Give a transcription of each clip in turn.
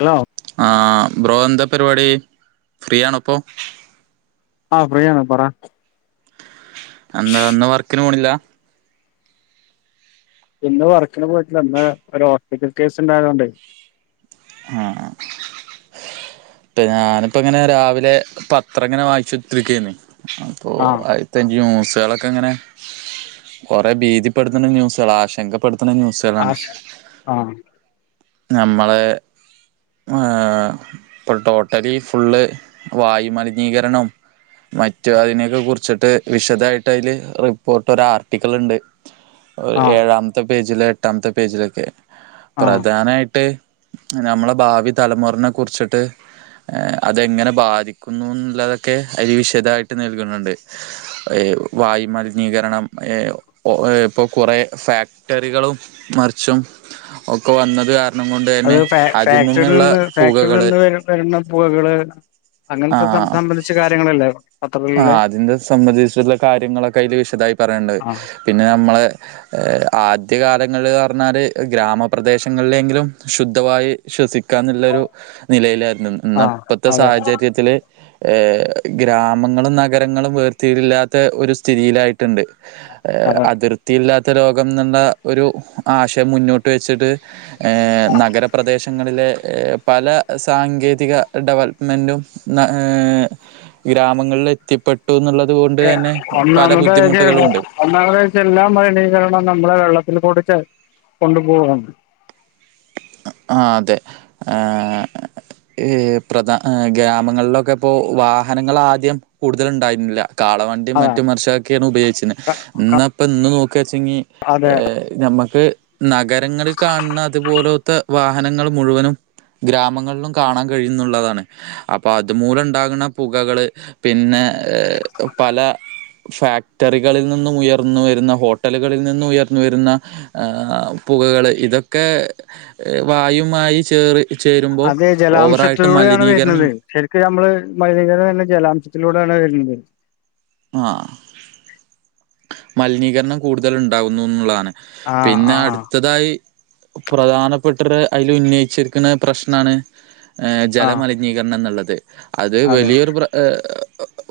hello ആ bro എന്ത പരിപാടി ഫ്രീ ആണപ്പൊ ആ ഫ്രീയാണ് പറ എന്നാ ഇന്ന് വർക്കിന് പോണില്ല ഇന്ന് വർക്കിന് പോയിട്ടില്ല ഇന്ന് ഒരു ഹോസ്പിറ്റൽ കേസ് ഇണ്ടായതോണ്ടെ ആ ഞാനിപ്പ ഇങ്ങനെ രാവിലെ പത്രം എങ്ങനെ വായിച്ചുത്തിരിക്കണി അപ്പൊ ആ ആയിത്ത അഞ്ച് കുട്ടികളെങ്ങനെ കൊറെ ഭീതിപ്പെടുത്തുന്ന ന്യൂസുകള ആശങ്കപ്പെടു അത്തരം ന്യൂസുകളാണ് ആശ ആ നമ്മളെ ആ ഇപ്പൊ ടോട്ടലി ഫുള്ള് വായുമലിനീകരണം മറ്റു അതിനെയൊക്കെ കുറിച്ചിട്ട് വിശദായിട്ട് അതില് റിപ്പോർട്ട് ഒരു ആർട്ടിക്കിൾ ഉണ്ട് ഒരു ആ ഏഴാമത്തെ പേജില് എട്ടാമത്തെ പേജിലൊക്കെ ആ ട്ട് നമ്മളെ ഭാവി തലമുറനെ കുറിച്ചിട്ട് അതെങ്ങനെ ബാധിക്കുന്നു എന്നുള്ളതൊക്കെ അതിവിശദായിട്ട് നൽകുന്നുണ്ട് വായു മലിനീകരണം ഇപ്പൊ കുറെ ഫാക്ടറികളും മറിച്ചും ഒക്കെ വന്നത് കാരണം കൊണ്ട് അത് തന്നെ ഫാ അതിൽ ഫാക്ടറിൽ നിന്നുള്ള നിന്ന് ഫാക്ടറിൽ പുകകൾ നിന്ന് വ വരുന്ന പുകകള് അങ്ങനത്തെ സംബന്ധിച്ച് കാര്യങ്ങളല്ലേ ആ പത്രത്തിലുള്ള അതിൻ്റെ സംബന്ധിച്ചിട്ടുള്ള കാര്യങ്ങളൊക്കെ അതിൽ വിശദായി പറയേണ്ടത് ആ പിന്നെ നമ്മളെ ആദ്യകാലങ്ങള് പറഞ്ഞാൽ ഗ്രാമപ്രദേശങ്ങളിലെങ്കിലും ശുദ്ധവായു ശ്വസിക്കും ക്കാം എന്നുള്ളരു നിലയിലായിരുന്നു ആ ഇ ഇപ്പത്തെ അതെ സാഹചര്യത്തില് ഗ്രാ ഗ്രാമങ്ങളും നഗരങ്ങളും വേർത്തില്ലാത്ത ഒരു സ്ഥിതിയിലായിട്ടുണ്ട് അതെ അതിർത്തിയില്ലാത്ത ലോകം എന്ന്ണ്ട ഒരു ആശയം മുന്നോട്ട് വെച്ചിട്ട് നഗരപ്രദേശങ്ങളിലെ പല സാങ്കേതിക ഡെവലപ്മെന്റും ഗ്രാമങ്ങളിൽ എത്തിപ്പെട്ടു എന്നുള്ളത് കൊണ്ട് തന്നെ പല ഒന്നാമത് ബുദ്ധിമുട്ടുകളുണ്ട് ഒന്നാമത്ച്ച എല്ലാം മലിനീകരണം നമ്മളെ വെള്ളത്തിൽ കുടിച്ച കൊണ്ടുപോവുന്നുണ്ട് ആ അതെ ഏ പ്രധാ ഗ്രാമങ്ങളിലൊക്കെ ഇപ്പോ വാഹനങ്ങൾ ആദ്യം കൂടുതല് ഉണ്ടായിരുന്നില്ല കാളവണ്ടിയും അതാ മറ്റും വർഷൊക്കെയാണ് ഉപയോഗിച്ചത് ഇന്നപ്പ ഇന്ന് നോക്ക ചെങ്ങി അതെ നമ്മുക്ക് നഗരങ്ങളിൽ കാണുന്ന ഇതുപോലത്തെ വാഹനങ്ങൾ മുഴുവനും ഗ്രാമങ്ങളിലും കാണാൻ കഴിയുന്നുള്ളതാണ് അപ്പ അതുമൂലം ഉണ്ടാകുന്ന പുകകള് പിന്നെ പല ഫാക്ടറികളിൽ നിന്നും ഉയർന്ന വരുന്ന ഹോട്ടലുകളിൽ നിന്നും ഉയർന്നു വരുന്ന ആ പുകകൾ ഇതൊക്കെ വായുമായി ചേറി ചേരുമ്പോൾ അതെ ഓവറായിട്ട് ജലാംശത്തിലൂടെയാണ് മലിനീകരണം വരുന്നത് ശരിക്കും നമ്മള് മലിനീകരണം എല്ലാം ജലാംശത്തിലൂടെ എന്താണ് ആ മലിനീകരണം കൂടുതൽണ്ടാകുന്നുന്നുള്ളതാണ് ആ പിന്നെ ആ ആ അട്ത്തതായി പ്രധാനപ്പെട്ടര് അതിൽ ഉന്നയിച്ചിരിക്കുന്ന പ്രശ്നാണ് ഏ ജല ആഹ് മലിനീകരണം എന്നുള്ളത് അത് അതെ വലിയൊരു പ്ര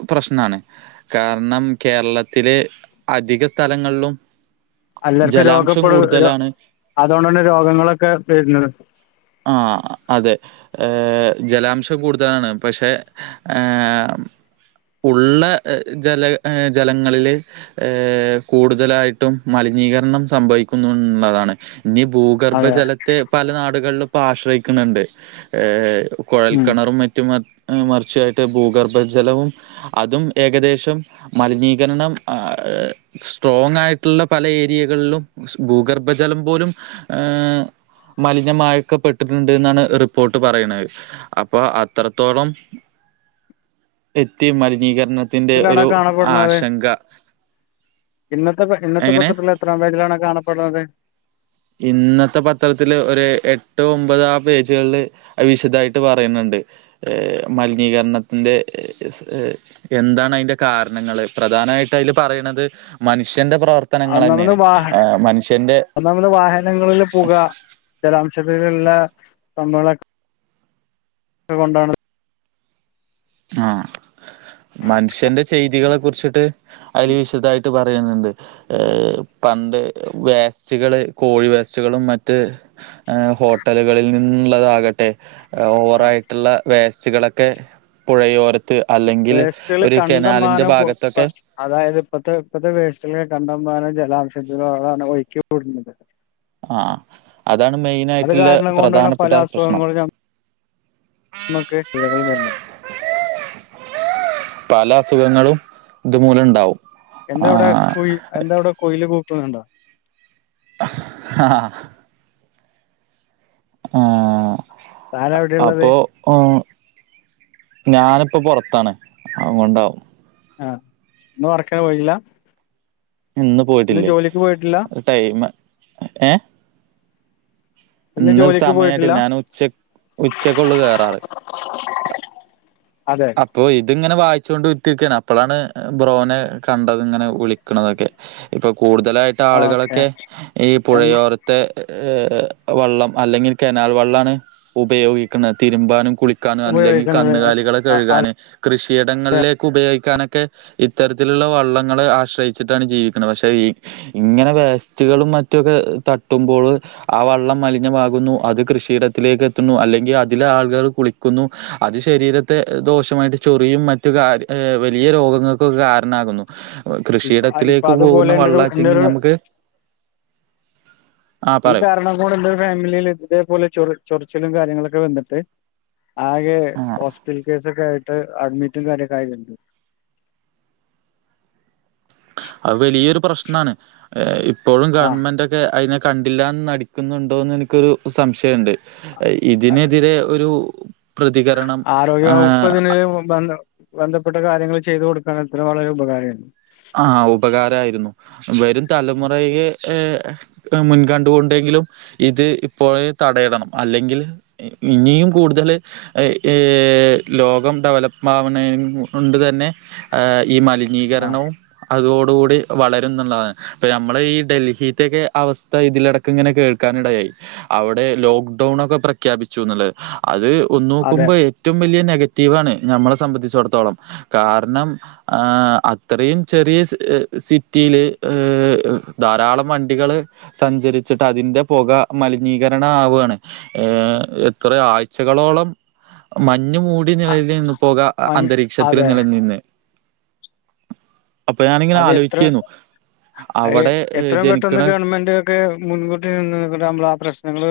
പ്രശ്നാണ് കാരണം കേരളത്തില് അധിക സ്ഥലങ്ങളിലും അല്ലർക്കും ജലാംശം രോഗപ്പള് രോ കൂടുതലാണ് അതോണ്ടാണ് രോഗങ്ങളൊക്കെ വര്ണത് ആ അതെ ജലാംശം കൂടുതലാണ് പക്ഷെ ഉം ഉള്ള ജല ജലങ്ങളിൽ ഏ കൂടുതലായിട്ടും മലിന നീകരണം സംഭവിക്കുന്നുള്ളതാണ് ഇനി അതെ ഭൂഗർഭജലത്തെ പല നാടുകൾലും ഇപ്പോ ആശ്രയിക്കുന്നുണ്ട് ഏ ഉം കൊഴൽക്കെണറും മറ്റും വ മർച്ചായിട്ട് ഭൂഗർഭജലവും അതും ഏകദേശം മലിനീകരണം ആ സ്ട്രോങ് ആയിട്ടുള്ള പല ഏരിയകളിലും ഭൂഗർഭജലം പോലും മലിനമായി ഒക്കപ്പെട്ടിട്ട്ണ്ട്ന്നാണ് റിപ്പോർട്ട് പറയ്ണെ അപ്പൊ അത്രത്തോളം എത്തി മലിനീകരണത്തിന്റെ ത്തിലാണോ ഒരു കാണപ്പെടുന്നത് ആശങ്ക ഇന്നത്തെ ഇന്നത്തെ എങ്ങനെ പത്രത്തില് എത്രാം പേജിലാണത് കാണപ്പെടുന്നത് ഇന്നത്തെ പത്രത്തില് ഒരപ എട്ട് ഒമ്പത് ആ പേജ്കള്ല് അത് വിശദായിട്ട് പറയ്ന്ന് ത് മലിനീകരണത്തിന്റെ സ് എന്താണ്ന്റെ കാരണങ്ങള് പ്ര പ്രധാനായിട്ട് അയ്ല് പറയ്ണത് മനുഷ്യന്റെ പ്രവർത്തനങ്ങളെന്നേണ് ആ മനുഷ്യന്റെ വാഹനങ്ങളിലെ പുക ജലാംശത്തില്ള്ളെ സംഭങ്ങവളൊക്കെ കൊണ്ടാണ് ആ മനുഷ്യന്റെ ചെയ്തികളെ കുർച്ചിട്ട് അയ്ല് വിശദായിട്ട് പറ പറയുന്നുണ്ട് പണ്ട് വേസ്റ്റ്കൾ കോഴി വേസ്റ്റ്കളും മറ്റ് ഏ ഹോട്ടലുകളിൽനിന്നുള്ളതാക ട്ടെ ഓവറായിട്ട്ള്ള വേസ്റ്റുകളൊക്കെ പുഴയോര വേസ്റ്റുകൾ കണ്ടമാനം ഭാഗത്തൊക്കെ [unintelligible] അതായത് ഇപ്പത്തെ ഇപ്പത്തെ വേസ് [unintelligible] കണ്ടമാനം ജലാംശത്തിലാണ് ഒഴ്ക്കി വിട്ന്നത് ആ അതാണ് മെയിനായിട്ട്ള്ള കാരണം പ്രധാനപ്പെട്ട പ്രശ്നം നമുക്ക്ട്ടഴകൾ [unintelligible] പല അസുഖങ്ങളും ത് മൂലംണ്ടാവും എന്താവിടെ കുയി എന്താവിടെ കുയില് കൂക്കുന്നുണ്ടോ ആ താൻ എവിടെള്ളത് അപ്പോ ഞാനിപ്പോ പൊറത്താണ് അത്കൊണ്ടാവും ആ ഇന്ന് വർക്കിന് പോയില്ല ഇന്ന് പോയിട്ടില്ലേ ജോലിക്ക് പോയിട്ടില്ല ടയ്മ് ഏ ഇന്ന് ജോലിക്ക് പോയിട്ടില്ല സമയായിട്ടില്ല ഞാന് ഉച്ച ഉച്ചക്കൊള്ളു കേറാറ് അതെ അപ്പൊ ഇതിങ്ങനെ വായി [unintelligible] അപ്പൊളാണ് ബ്രോനെ കണ്ടത്ങ്ങനെ വിളിക്ക്ണതൊക്കെ ഇപ്പ കു കൂടുതലായിട്ട് ഓക്കെ ആളുകളൊക്കെ ഈ എന്ന് പുഴയോരത്തെ ഏ വള്ളം അല്ലെങ്കിൽ കെനാൽ വള്ളാണ് ഉപയോഗിക്കുന്നെ തിരുമ്പാനും കുളിക്കാനും അല്ലെങ്കിൽ ഉപയോഗിക്കുന്നത് കന്നുകാലികളെ അ കഴ്കാന് കൃഷിയിടങ്ങളിലേക്ക് ഉപയോഗിക്കാനൊക്കെ ഇത്തരത്തിലുള്ള വള്ളങ്ങൾ ആശ്രയിച്ചിട്ടാണ് ജീവിക്കുന്നത് പക്ഷെ ഇങ്ങനെ വേസ്റ്റുകളും മറ്റാെക്കെ തട്ടുമ്പോള് ആ വള്ളം മലിനമാകുന്നു അത് കൃഷിയിടത്തിലേക്ക് എത്തുന്നു അല്ലെങ്കിൽ അതിൽ ആൾകൾ കുളിക്കുന്നു അത് ശരീര ദോഷമായിട്ട് ചൊറിയും മറ്റു കാര്യ വലിയ രോഗങ്ങൾക്കൊക്കെ കാരണാകുന്നു ഇപ്പൊ കൃഷിയിടത്തിലേക്ക് അതുപോലെ പോകുന്ന എന്റെ ഒരു എന്റെ വെള്ളാച്ചെങ്കി ഒരു നമുക്ക് ആഹ് ഈ പറയൂ പറഞ്ഞപോലെ ന്റെ ഒരു ഫാമിലിയിൽ ഇതേപോലെ ചൊ ചൊറിച്ചിലും കാര്യങ്ങളൊക്കെ വന്നിട്ട് ആകെ ആഹ് ഹോസ്പിറ്റൽ കേസൊക്കെ ആയി അഡ്മിറ്റ കാര്യൊക്കയണ്ട് അത് വലിയൊരു പ്രശ്നമാണ് ഇപ്പോഴും ആ ഗവൺമെന്റൊക്കെ അതിനൊക്കെ കണ്ടില്ലന്ന് നടിക്കുന്നുണ്ടോന്ന് എനിക്കൊരു സംശയമുണ്ട് ഇതിനെതിരെ ഒരു പ്രതികരണം ആരോഗ്യ ഏഹ് ഉപ്പതിില വ ഇപ്പെട്ട കാര്യങ്ങൾ ചെയ്ത് കൊടുക്കാൻ അത്ര വളരെ ഉപകാരമാണ് ആ ഉപകാരമായിരുന്നു വരും തലമുറയെ ഏ മുൻകണ്ടുക കൊണ്ടെങ്കിലും ഇത് ഇപ്പോൾ തടയടണം അല്ലെങ്കിൽ ഇനിയും കൂടുതൽ ലോകം ഡെവലപ്പ് ആവുന്ന കൊണ്ട് തന്നെ ഈ ആ മലിനീകരണവും അതോടുകൂടി വളരും നുള്ളതാണ് ഇപ്പ നമ്മൾ ഈ ഡൽഹിത്തൊക്കെ അവസ്ഥ ഇതിലിടക്ക ഇങ്ങനെ കേൾക്ക ാനിടയായി അവിടെ ലോക്ക്ഡൗൺൊക്കെ പ്രഖ്യാപിച്ചുുള്ള അത് ഒന്ന അതെ നോക്കുമ്പോൾ ഏറ്റവും വലിയ നെഗറ്റീവാണ് നമ്മളെ സംബന്ധിച്ചിടത്തോളം കാരണം അത്രയും ചെറിയ സിറ്റിയില് ധാരാളം വണ്ടികള് സഞ്ചരിച്ചിട്ട് അതിന് ഇന്റെ പുക മലിനീകരണ ആവുകയാണ് ഏർ എത്ര ആഴ്ചകളോളം മഞ്ഞ മൂടി അ നിലൽ നിന്നു പോക മൻ അന്തരീക്ഷത്തിൽ അതെ നിലനിന്ന് അപ്പൊ ഞാനിങ്ങനെ ആലോചിക്കേുന്നു അ എത്രയും പെട്ടന്ന് ഗവൺമെന്റ് ഒക്കെ മുൻകൂട്ടി നിന്ന നമ്മൾ ആ പ്രശ്നം ഞങ്ങള്ോ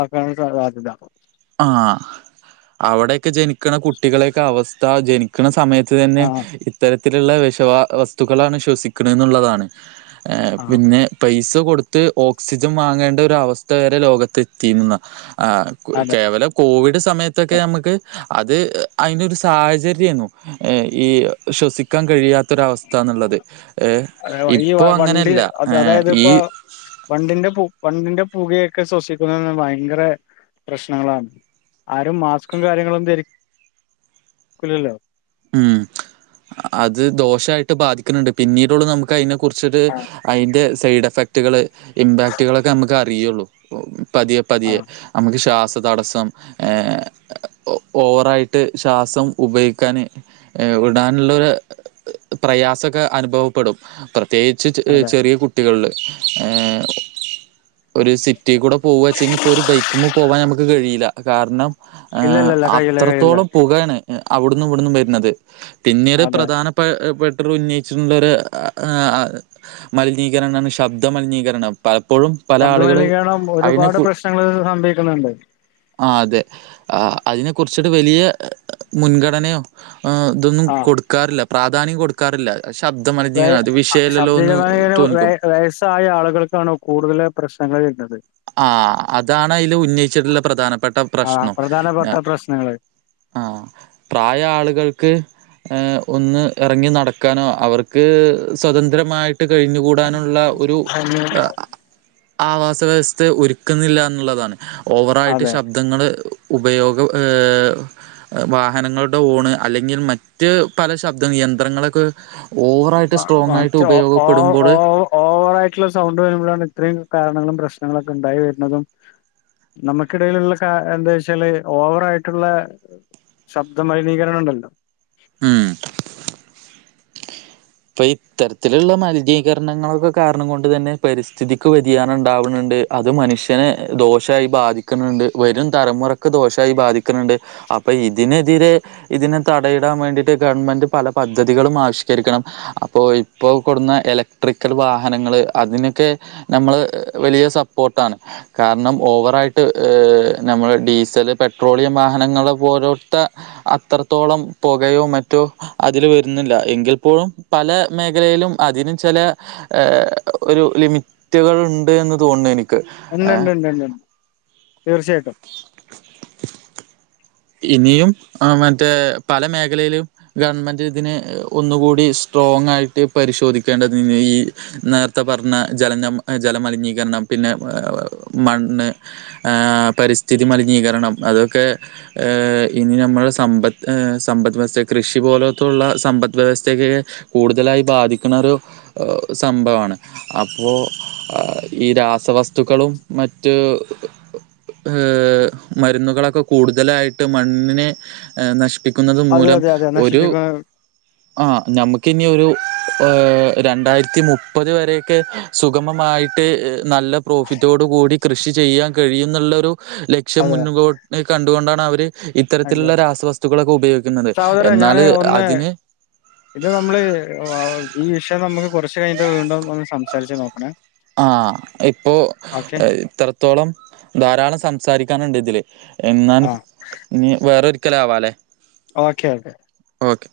ആക്കാൻ സാധ്യതും ആ അവിടെയൊക്കെ ജനിക്കണ കുട്ടികളെയൊക്കെ അവസ്ഥ ജനിക്കണ സമയത്ത് തന്നെ ആഹ് ഇത്തരത്തിലുള്ള വിഷവാ വസ്തുക്കളാണ് ശ്വസിക്കണ എന്നുള്ളതാണ് ആഹ് പിന്നെ പൈ പൈ കൊടുത്ത് ഓക്സിജൻ വാങ്ങേണ്ട ഒരു അവസ്ഥ വരെ ലോകത്ത് എത്തി അതെ കേവലം കോവിഡ് സമയത്തൊക്കെ നമുക്ക് അത് അതിനൊരു സാഹചര്യരുന്നു ഈ ശ്വസിക്കാൻ കഴിയാത്ത ര അവസ്ഥന്നുള്ളത് ഏ അതെ, ഈ ഇപ്പോൊ വ- വണ്ടി അങ്ങനെയല്ല അത് ഏർ അതായത് ഈ ഇപ്പോ വണ്ടിന്റെ വണ്ടിന്റെ പുകയൊക്കെ ശ്വസിക്കുന്ന ഭയങ്കര പ്രശ്നങ്ങളാണ് ആരും മാസ്ക്കും കാര്യങ്ങളും ധല്ലോ ഉം അത് ദോഷായിട്ട് ബാധിക്കുന്നുണ്ട് പിന്നീടുള്ള നമുക്ക് അതിനെ കുറിച്ച് കുറ ആഹ് അതിന്റെ സൈഡ് എഫക്റ്റുകൾ ഇമ്പാക്ടുകളൊക്കെ നമുക്ക് അറിയുള്ളൂ പതിയെ പതിയെ ആഹ് നമുക്ക് ശ്വാസ തടസ്സം ഓവറായിട്ട് ശ്വാസം ഉപയോഗിക്കാൻ ഇടാനുള്ളൊരു പ്രയാസൊക്കെ അനുഭവപ്പെടും പ്രത്യേകിച്ച് അതെ ചെറിയ കുട്ടികളിൽ ഒരു സിറ്റിൽ കൂടെ പോവ വച്ചെങ്കിൽ ഇപ്പൊ ഒരു ബൈക്ക്മ്മേ പോവാൻ നമുക്ക് കഴിയില്ല കാരണം ഏ ഇല്ലല്ലല്ല കഴിയില്ല കഴിയില്ല അത്രത്തോളം പുകയാണ് അവിടുന്നു ഇവിടന്നും വരുന്നത് പിന്നീട് അതെ പ്രധാന പ ഉന്നയിച്ചിട്ടുള്ള ഒരു മലിനീകരണമാണ് ശബ്ദമലിനീകരണം ശബ്ദമലിനീകരണം ഒരുപാട് പ്രശ്നങ്ങൾ ഇ സംഭവിക്കുന്നുണ്ട് ആ അതെ അതിനെ കുറിച്ചിട്ട് വലിയ മുൻഗണനയോ ഇതൊന്നും ആഹ് കൊടുക്കാറില്ല പ്രാധാന്യം കൊടുക്കാറില്ല ശബ്ദ മലിനീകരണം അത് വിഷയല്ലല്ലോ ശബ്ദ എന്ന് തോന്നിക്കും വയസ്സായ ആളുകൾക്കാണോ കൂടുതൽ പ്രശ്ന ഞങ്ങൾ വർണത് [unintelligible] ആ അതാണ് അതിൽ ഉന്നയിച്ചിട്ടുള്ള പ്രധാനപ്പെട്ട ആഹ് പ്രശ്നം പ്രധാനപ്പെട്ട പ്രശ്നങ്ങള് ആ പ്രായ ആള്കൾക്ക് ഹ ഒന്ന് ഇറങ്ങി നടക്കാനോ അവർക്ക് സ്വതന്ത്രമായിട്ട് ഇട്ട് കഴിഞ്ഞുകൂടാനുള്ള ഒരു ഒന്ന് ആവാസ വ്യവസ്ഥയ ഒരുക്കുന്നില്ല എന്നുള്ളതാണ് ഓവറായിട്ട് അതെ ശബ്ദങ്ങള്ൾ ഉപയോഗം വാഹനങ്ങളുടെ ഓണ് അല്ലെങ്കിൽ മറ്റ് പല ശബ്ദങ്ങ യന്ത്രങ്ങളൊക്കെ ഓവറായിട്ട് സ്ട്രോങ് ആയിട്ട് മറ്റേ ഓ ഓ ഓ ഉപയോഗപ്പെടുമ്പോള് ഓവറ് ആയിട്ടുള്ള സൗണ്ട് വരുമ്പോഴാണ് ഇത്രയും കാരണങ്ങളും പ്രശ്നങ്ങളൊക്കെ ഇണ്ടായി വരുന്നതും നമുക്കിടയിലുള്ള കാ എന്താ വച്ചാല് ഓവറ് ആയിട്ടുള്ള ശബ്ദ മലിനീകരണം ഇണ്ടല്ലോ മ്മ് ഇപ്പൊ ഇത്തരത്തിലുള്ള മലിനീകരണങ്ങളളൊക്കെ കാരണം കൊണ്ട് തന്നെ പരിസ്ഥിതിക്ക് വ്യതിയാനം ഇണ്ടാവണണ്ട് ണ്ട് അത് മനുഷ്യനെ ദോഷായി ബാധിക്കണുണ്ട് വരും തലമുറക്ക് ദോഷമായി ബാധിക്കണുണ്ട് അപ്പോ ഇതിനെതിരെ ഇതിനെ തടയിടാൻ വേണ്ടിയിട്ട് ഗവൺമെൻറ് പല പദ്ധതികളും ആവിഷ്കരിക്കണം അപ്പോ ഇപ്പോ കൊണ്ടുന്ന ഇലക്ട്രിക്കൽ വാഹനങ്ങള് അതിനൊക്കെ നമ്മള് വലിയ സപ്പോർട്ടാണ് കാരണം ഓവറായിട്ട് നമ്മള് ഡീസൽ പെട്രോളിയം വാഹനങ്ങള് പോരട്ട അത്രത്തോളം പുകയോ മറ്റോ അതിൽ വരുന്നില്ല എങ്കിൽ ഇപ്പോഴും പല മേഖലയിലും അതിന് ചില ഒരു ലിമിറ്റുകൾ ഇണ്ട് എന്ന് തോന്ന്ണ്ട് എനിക്ക് ഉണ്ട്ണ്ട്ണ്ട് തീർച്ചയായിട്ടും ഇനിയും മറ്റേ പല മേഖലയിലും ഗവൺമെന്റ് ഇതിന് ഒന്നുകൂടി സ്ട്രോങ് ആയിട്ട് പരിശോധിക്കേണ്ടത് ഈ നേരത്തെ പറഞ്ഞ ജല ജല മലിനീകരണം പിന്നെ മണ്ണ് പരിസ്ഥിതി മലിനീകരണം അതൊക്കെ ഇനി നമ്മുടെ സമ്പത്ത് സമ്പദ് വ്യവസ്ഥ കൃഷി പോലത്തുള്ള സമ്പദ് വ്യവസ്ഥക്ക് കൂടുതലായി ബാധിക്കുന്ന ഒരു സംഭവമാണ് അപ്പോ ഈ രാ രാസവസ്തുക്കളും മറ്റ് ഏ മരുന്നുകളൊക്കെ കൂടുതലായിട്ട് ട്ട് മണ്ണിനെ നശി പ്പിക്കുന്നത് അതെ മൂലം അതെ അതെ ഒരു നശിപ്പിക്കുന്ന ആ നമുക്ക് ഇനി ഒരു ഏഹ് രണ്ടായിരത്തി മുപ്പത് വരെയൊക്കെ സുഗമമായിട്ട് നല്ല പ്രോഫിറ്റോട് കൂടി കൃഷി ചെയ്യാൻ കഴിയും എന്നുള്ളൊരു ലക്ഷ്യം അതെ മുൻമ്പോട്ട് കണ്ടുകൊണ്ടാണ് അവര് അതെ ഇത്തരത്തിലുള്ള രാസവസ്തുക്കളൊക്കെ ഉപയോഗിക്കുന്നത് സഹോദര ഞാന് എന്നാല് ഒന്ന് അതിന് ഇത് നമ്മള് ഈ വിഷയം നമുക്ക് കുറച്ച് കഴിഞ്ഞ് വീണ്ടോന്ന് സംസാരിച്ച് നോക്ക ആ ഇപ്പോ ഓക്കെ ഇത്രത്തോളം ധാരാളം സംസാരിക്കാനുണ്ട് ഇതില് എന്ന ആ ഇനി വേറൊരിക്കല് ആവാല്ലേ ഓക്കെ ഓക്കെ ഓക്കെ